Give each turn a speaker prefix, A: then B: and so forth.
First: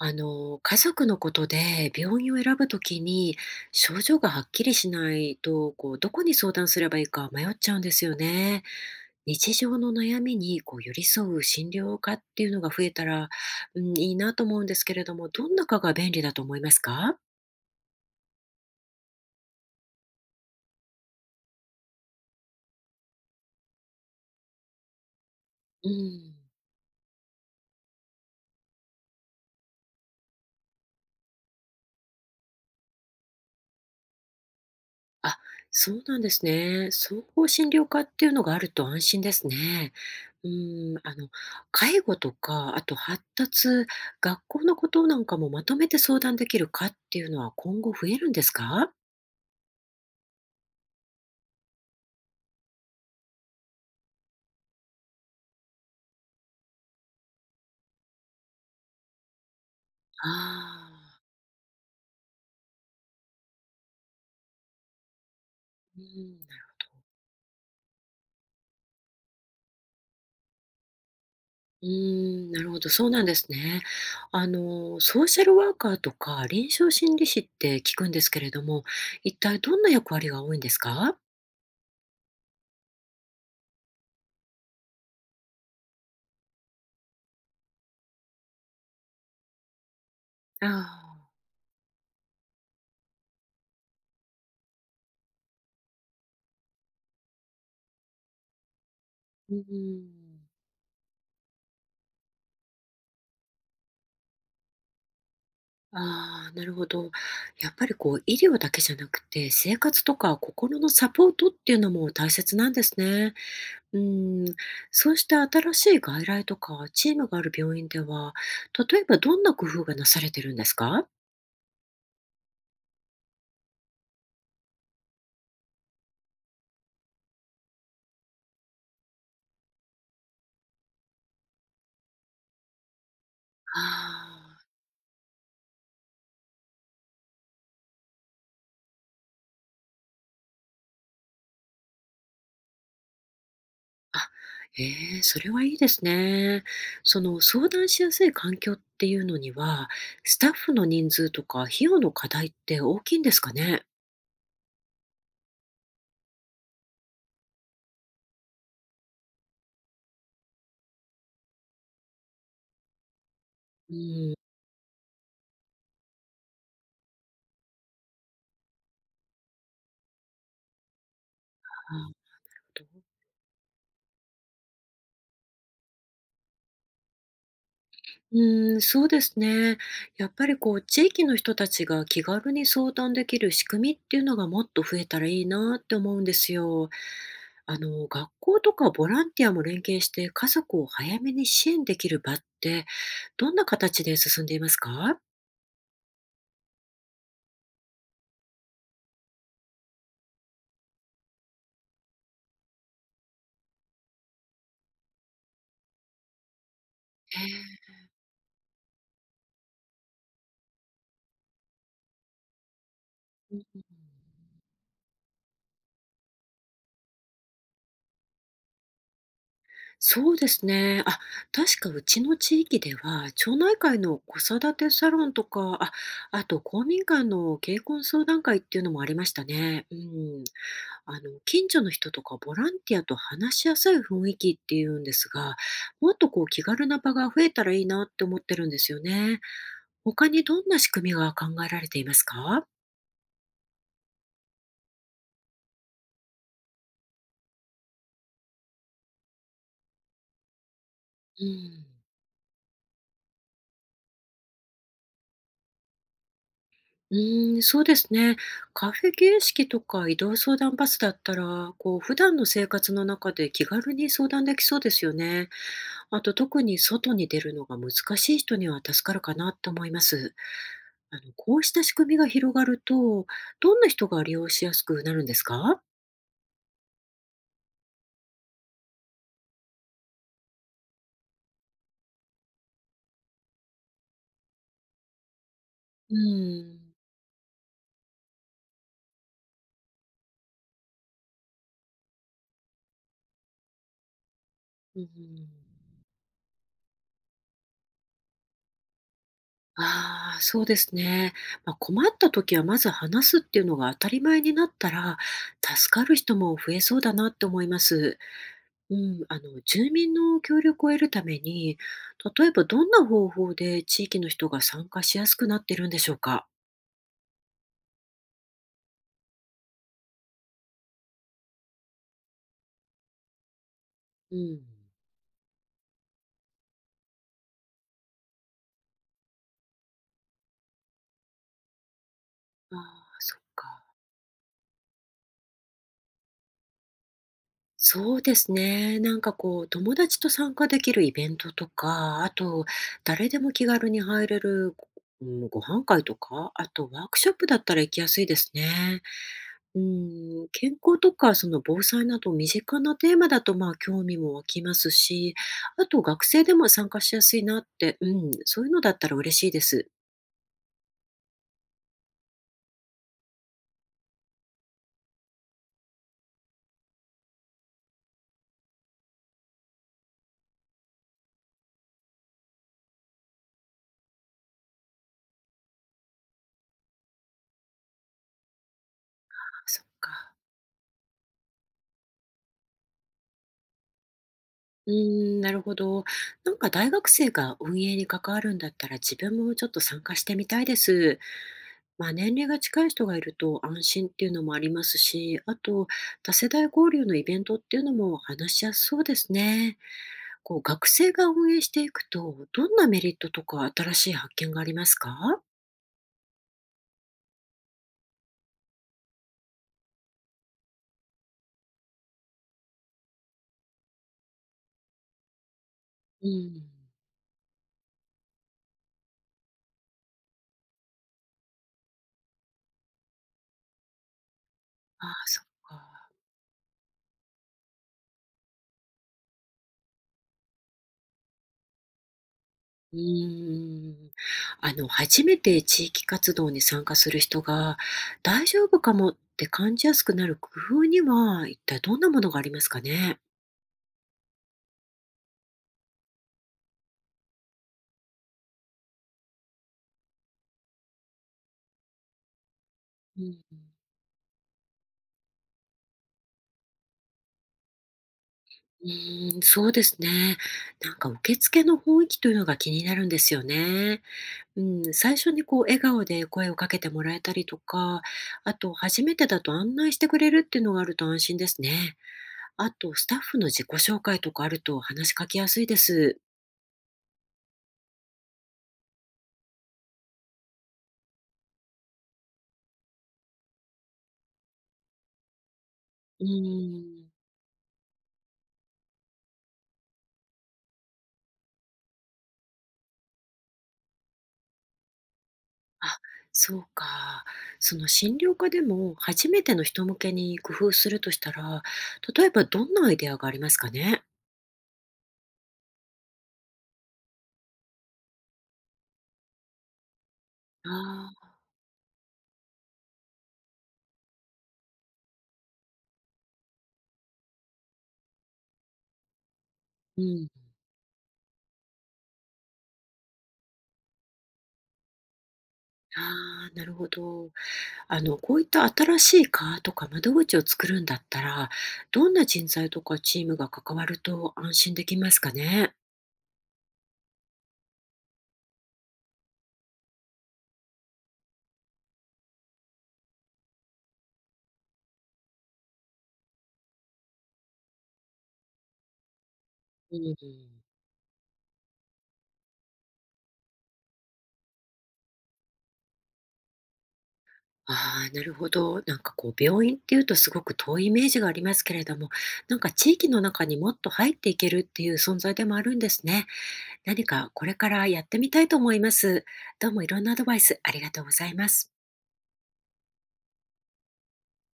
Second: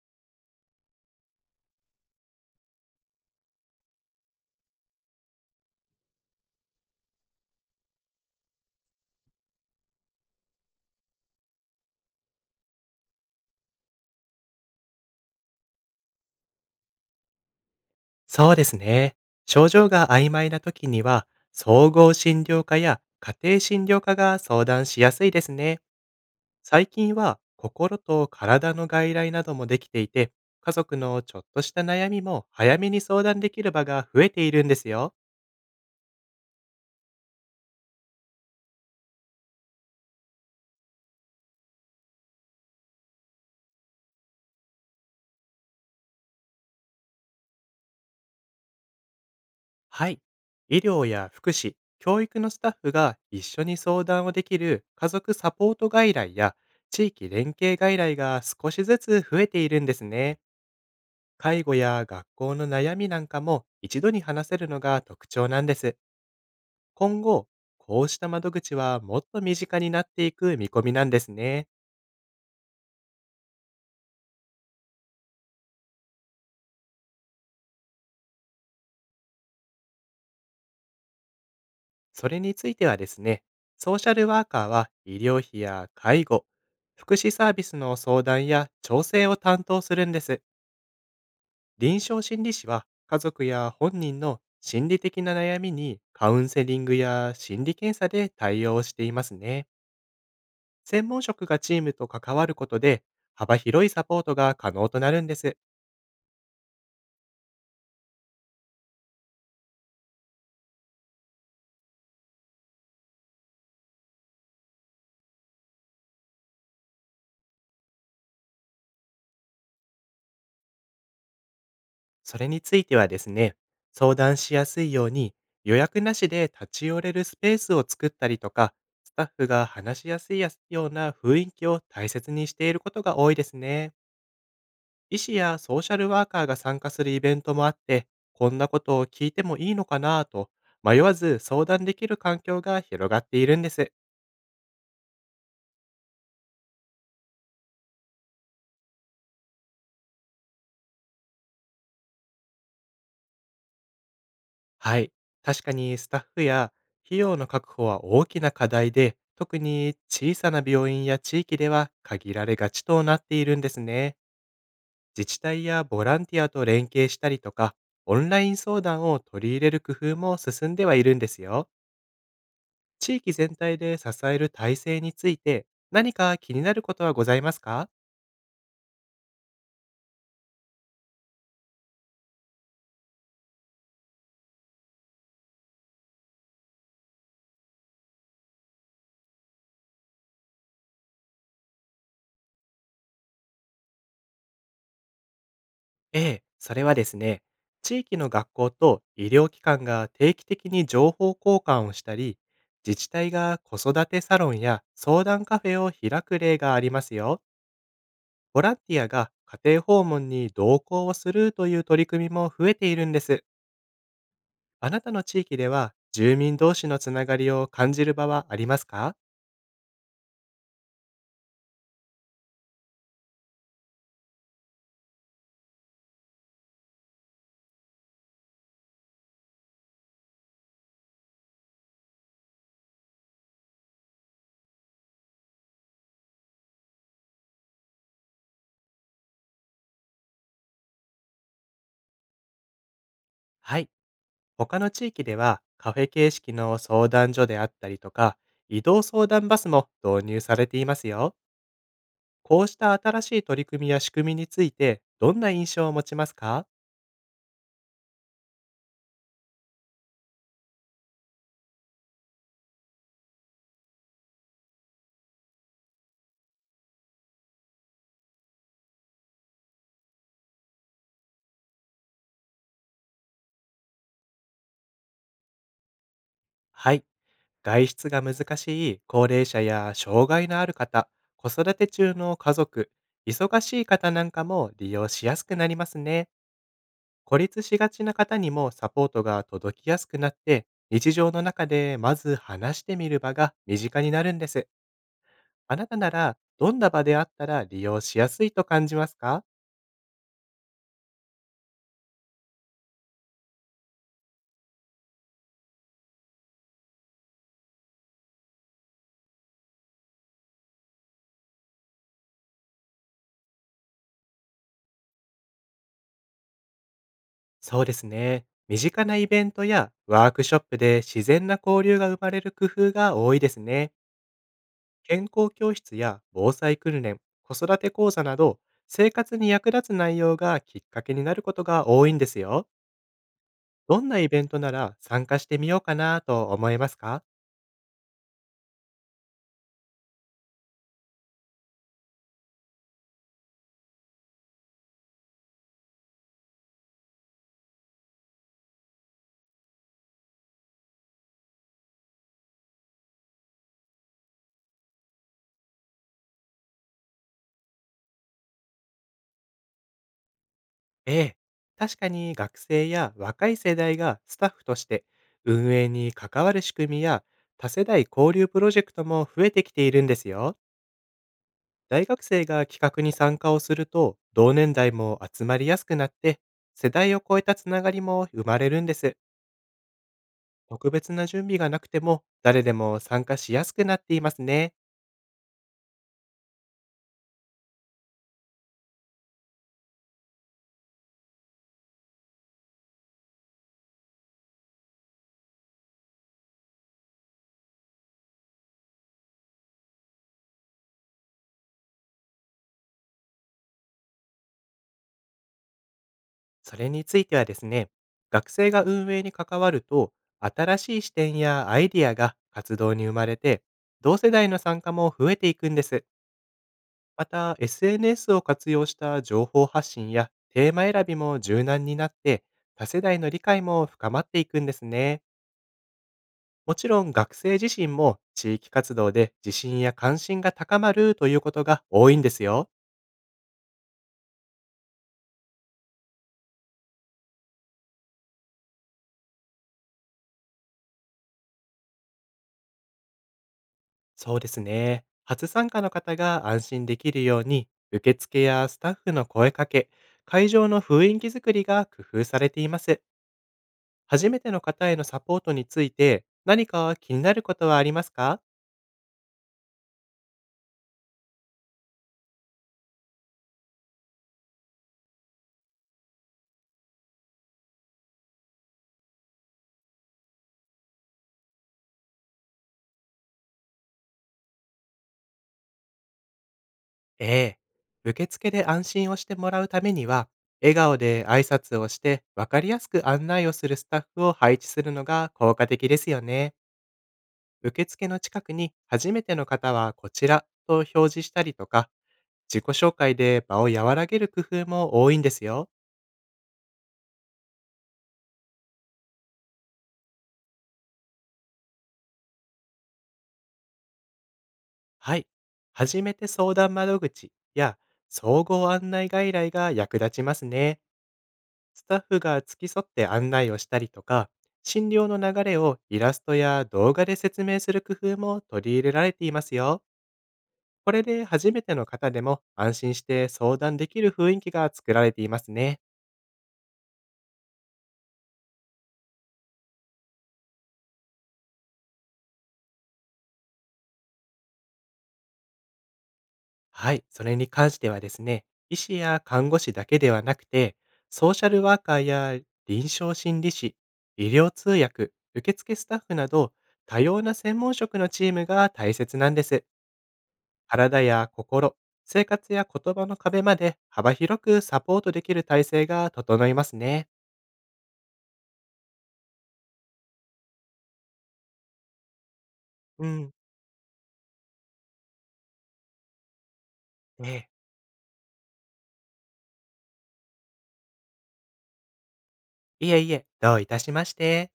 A: 家族のことで病院を選ぶときに症状がはっきりしないと、どこに相談すればいいか迷っちゃうんですよね。日常の悩みに寄り添う診療科っていうのが増えたら、うん、いいなと思うんですけれども、どんな科が便利だと思いますか。
B: そうですね。症状が曖昧な時には、総合診療科や家庭診療科が相談しやすいですね。
A: うん。
B: 最近は心と体の外来などもできていて、家族のちょっとした悩みも早めに相談できる場が増えているんですよ。
A: あ、そうなんですね。総合診療科っていうのがあると安心ですね。うん、あの、介護とか、あと発達、学校のことなんかもまとめて相談できるかっていうのは今後増えるんですか？
B: はい。医療や福祉、教育のスタッフが一緒に相談をできる家族サポート外来や地域連携外来が少しずつ増えているんですね。
A: あ
B: 介護や学校の悩みなんかも一度に話せるのが特徴なんです。
A: あー。
B: 今後、こうした窓口はもっと身近になっていく見込みなんですね。
A: なるほど、そうなんですね。ソーシャルワーカーとか臨床心理士って聞くんですけれども、一体どんな役割が多いんですか？
B: それについてはですね、ソーシャルワーカーは医療費や介護、福祉サービスの相談や調整を担当するんです。
A: あ
B: 臨床心理士は家族や本人の心理的な悩みにカウンセリングや心理検査で対応しています
A: あー。
B: ね。
A: うん。
B: 専門職がチームと関わることで、幅広いサポートが可能となるんです。
A: ああ、なるほど。やっぱりこう、医療だけじゃなくて、生活とか心のサポートっていうのも大切なんですね。うん、そうした新しい外来とかチームがある病院では、例えばどんな工夫がなされてるんですか？
B: それについてはですね、相談しやすいように予約なしで立ち寄れるスペースを作ったりとか、スタッフが話しやすいような雰囲気を大切にしていることが多いですね。
A: あ
B: 医師やソーシャルワーカーが参加するイベントもあって、こんなことを聞いてもいいのかなぁと、迷わず相談できる環境が広がっているんです。
A: あ、あ、ええ、それはいいですね。その相談しやすい環境っていうのには、スタッフの人数とか費用の課題って大きいんですかね？
B: はい。確かにスタッフや費用の確保は大きな課題で、特に小さな病院や地域では限られがちとなっているんです
A: う
B: ね。
A: ん、
B: 自治体やボランティアと連携したりとか、オンライン相談を取り入れる工夫も進んではいるんですよ。
A: あー。
B: 地域全体で支える体制について、何か気になることはございますか？
A: うそうですね。やっぱりこう、地域の人たちが気軽に相談できる仕組みっていうのがもっと増えたらいいなって思うんですよ。学校とかボランティアも連携して家族を早めに支援できる場って、どんな形で進んでいますか。
B: ええ、それはですね、地域の学校と医療機関が定期的に情報交換をしたり、自治体が子育てサロンや相談カフェを開く例があります
A: え
B: よ。
A: ー。
B: ボランティアが家庭訪問に同行をするという取り組みも増えているんです。あなたの地域では住民同士のつながりを感じる場はありますか？
A: そうですね。あ、確かうちの地域では、町内会の子育てサロンとか、あ、あと公民館の結婚相談会っていうのもありましたね。うん。近所の人とかボランティアと話しやすい雰囲気っていうんですが、もっとこう気軽な場が増えたらいいなって思ってるんですよね。他にどんな仕組みが考えられていますか。
B: はい。他の地域ではカフェ形式の相談所であったりとか、移動相談バスも導入されていますよ。
A: うん。
B: こうした新しい取り組みや仕組みについて、どんな印象を持ちますか？
A: そうですね。カフェ形式とか移動相談バスだったら、普段の生活の中で気軽に相談できそうですよね。あと、特に外に出るのが難しい人には助かるかなと思います。こうした仕組みが広がると、どんな人が利用しやすくなるんですか？
B: はい。外出が難しい高齢者や障害のある方、子育て中の家族、忙しい方なんかも利用しやすくなります
A: う
B: ね。
A: ん。
B: 孤立しがちな方にもサポートが届きやすくなって、日常の中でまず話してみる場が身近になるんです。
A: うん。
B: あなたならどんな場であったら利用しやすいと感じますか？
A: ああ、そうですね。まあ、困った時はまず話すっていうのが当たり前になったら、助かる人も増えそうだなって思います。住民の協力を得るために、例えばどんな方法で地域の人が参加しやすくなってるんでしょうか？
B: そうですね。身近なイベントやワークショップで自然な交流が生まれる工夫が多いですね。
A: うん。
B: 健康教室や防災訓練、子育て講座など、生活に役立つ内容がきっかけになることが多いんですよ。
A: ああ、そっか。
B: どんなイベントなら参加してみようかなと思いますか？
A: そうですね。友達と参加できるイベントとか、あと、誰でも気軽に入れる、うん、ご飯会とか、あとワークショップだったら行きやすいですね。うん、健康とかその防災など身近なテーマだとまあ興味も湧きますし、あと学生でも参加しやすいなって、そういうのだったら嬉しいです。
B: ええ。確かに学生や若い世代がスタッフとして運営に関わる仕組みや多世代交流プロジェクトも増えてきているんですよ。大学生が企画に参加をすると、同年代も集まりやすくなって、世代を超えたつながりも生まれるんです。
A: あ、そっか。
B: 特別な準備がなくても、誰でも参加しやすくなっていますね。
A: うーん、なるほど。なんか大学生が運営に関わるんだったら自分もちょっと参加してみたいです。まあ、年齢が近い人がいると安心っていうのもありますし、あと多世代交流のイベントっていうのも話しやすそうですね。学生が運営していくと、どんなメリットとか新しい発見がありますか。
B: それについてはですね、学生が運営に関わると、新しい視点やアイディアが活動に生まれて、同世代の参加も増えていくんです。
A: うん。
B: また、SNS を活用した情報発信やテーマ選びも柔軟になって、多世代の理解も深まっていくんです
A: ああ、
B: ね。
A: そっか。
B: もちろん学生自身も地域活動で自信や関心が高まるということが多いんですよ。
A: うーん。初めて地域活動に参加する人が大丈夫かもって感じやすくなる工夫には一体どんなものがありますかね。
B: そうですね。初参加の方が安心できるように、受付やスタッフの声かけ、会場の雰囲気作りが工夫されています。
A: うん。
B: 初めての方へのサポートについて何か気になることはありますか？
A: うーん、そうですね。なんか受付の雰囲気というのが気になるんですよね。うん、最初に笑顔で声をかけてもらえたりとか、あと初めてだと案内してくれるっていうのがあると安心ですね。あとスタッフの自己紹介とかあると話しかけやすいです。
B: ええ。受付で安心をしてもらうためには、笑顔で挨拶をして分かりやすく案内をするスタッフを配置するのが効果的ですよ
A: う
B: ね。
A: ーん。
B: 受付の近くに初めての方はこちらと表示したりとか、自己紹介で場を和らげる工夫も多いんですよ。
A: あ、そうか。その診療科でも初めての人向けに工夫するとしたら、例えばどんなアイデアがありますかね。
B: はい。初めて相談窓口や総合案内外来が役立ちますね。
A: ああ
B: スタッフが付き添って案内をしたりとか、診療の流れをイラストや動画で説明する工夫も取り入れられていますよ。
A: ー。うん。
B: これで初めての方でも安心して相談できる雰囲気が作られていますね。
A: ああ、なるほど。こういった新しい課とか窓口を作るんだったら、どんな人材とかチームが関わると安心できますかね？
B: はい、それに関してはですね、医師や看護師だけではなくて、ソーシャルワーカーや臨床心理士、医療通訳、受付スタッフなど、多様な専門職のチームが大切なんです。
A: うん。
B: 体や心、生活や言葉の壁まで幅広くサポートできる体制が整いますね。
A: ああ、なるほど。なんかこう病院っていうとすごく遠いイメージがありますけれども、なんか地
B: う
A: 域の
B: ん。
A: 中にもっと入っていけるっていう存在でもあるんですね。何か
B: え
A: こ
B: え。
A: れからやってみたいと思います。どうもいろんなアドバイスありがとうございます。
B: いえいえ、どういたしまして。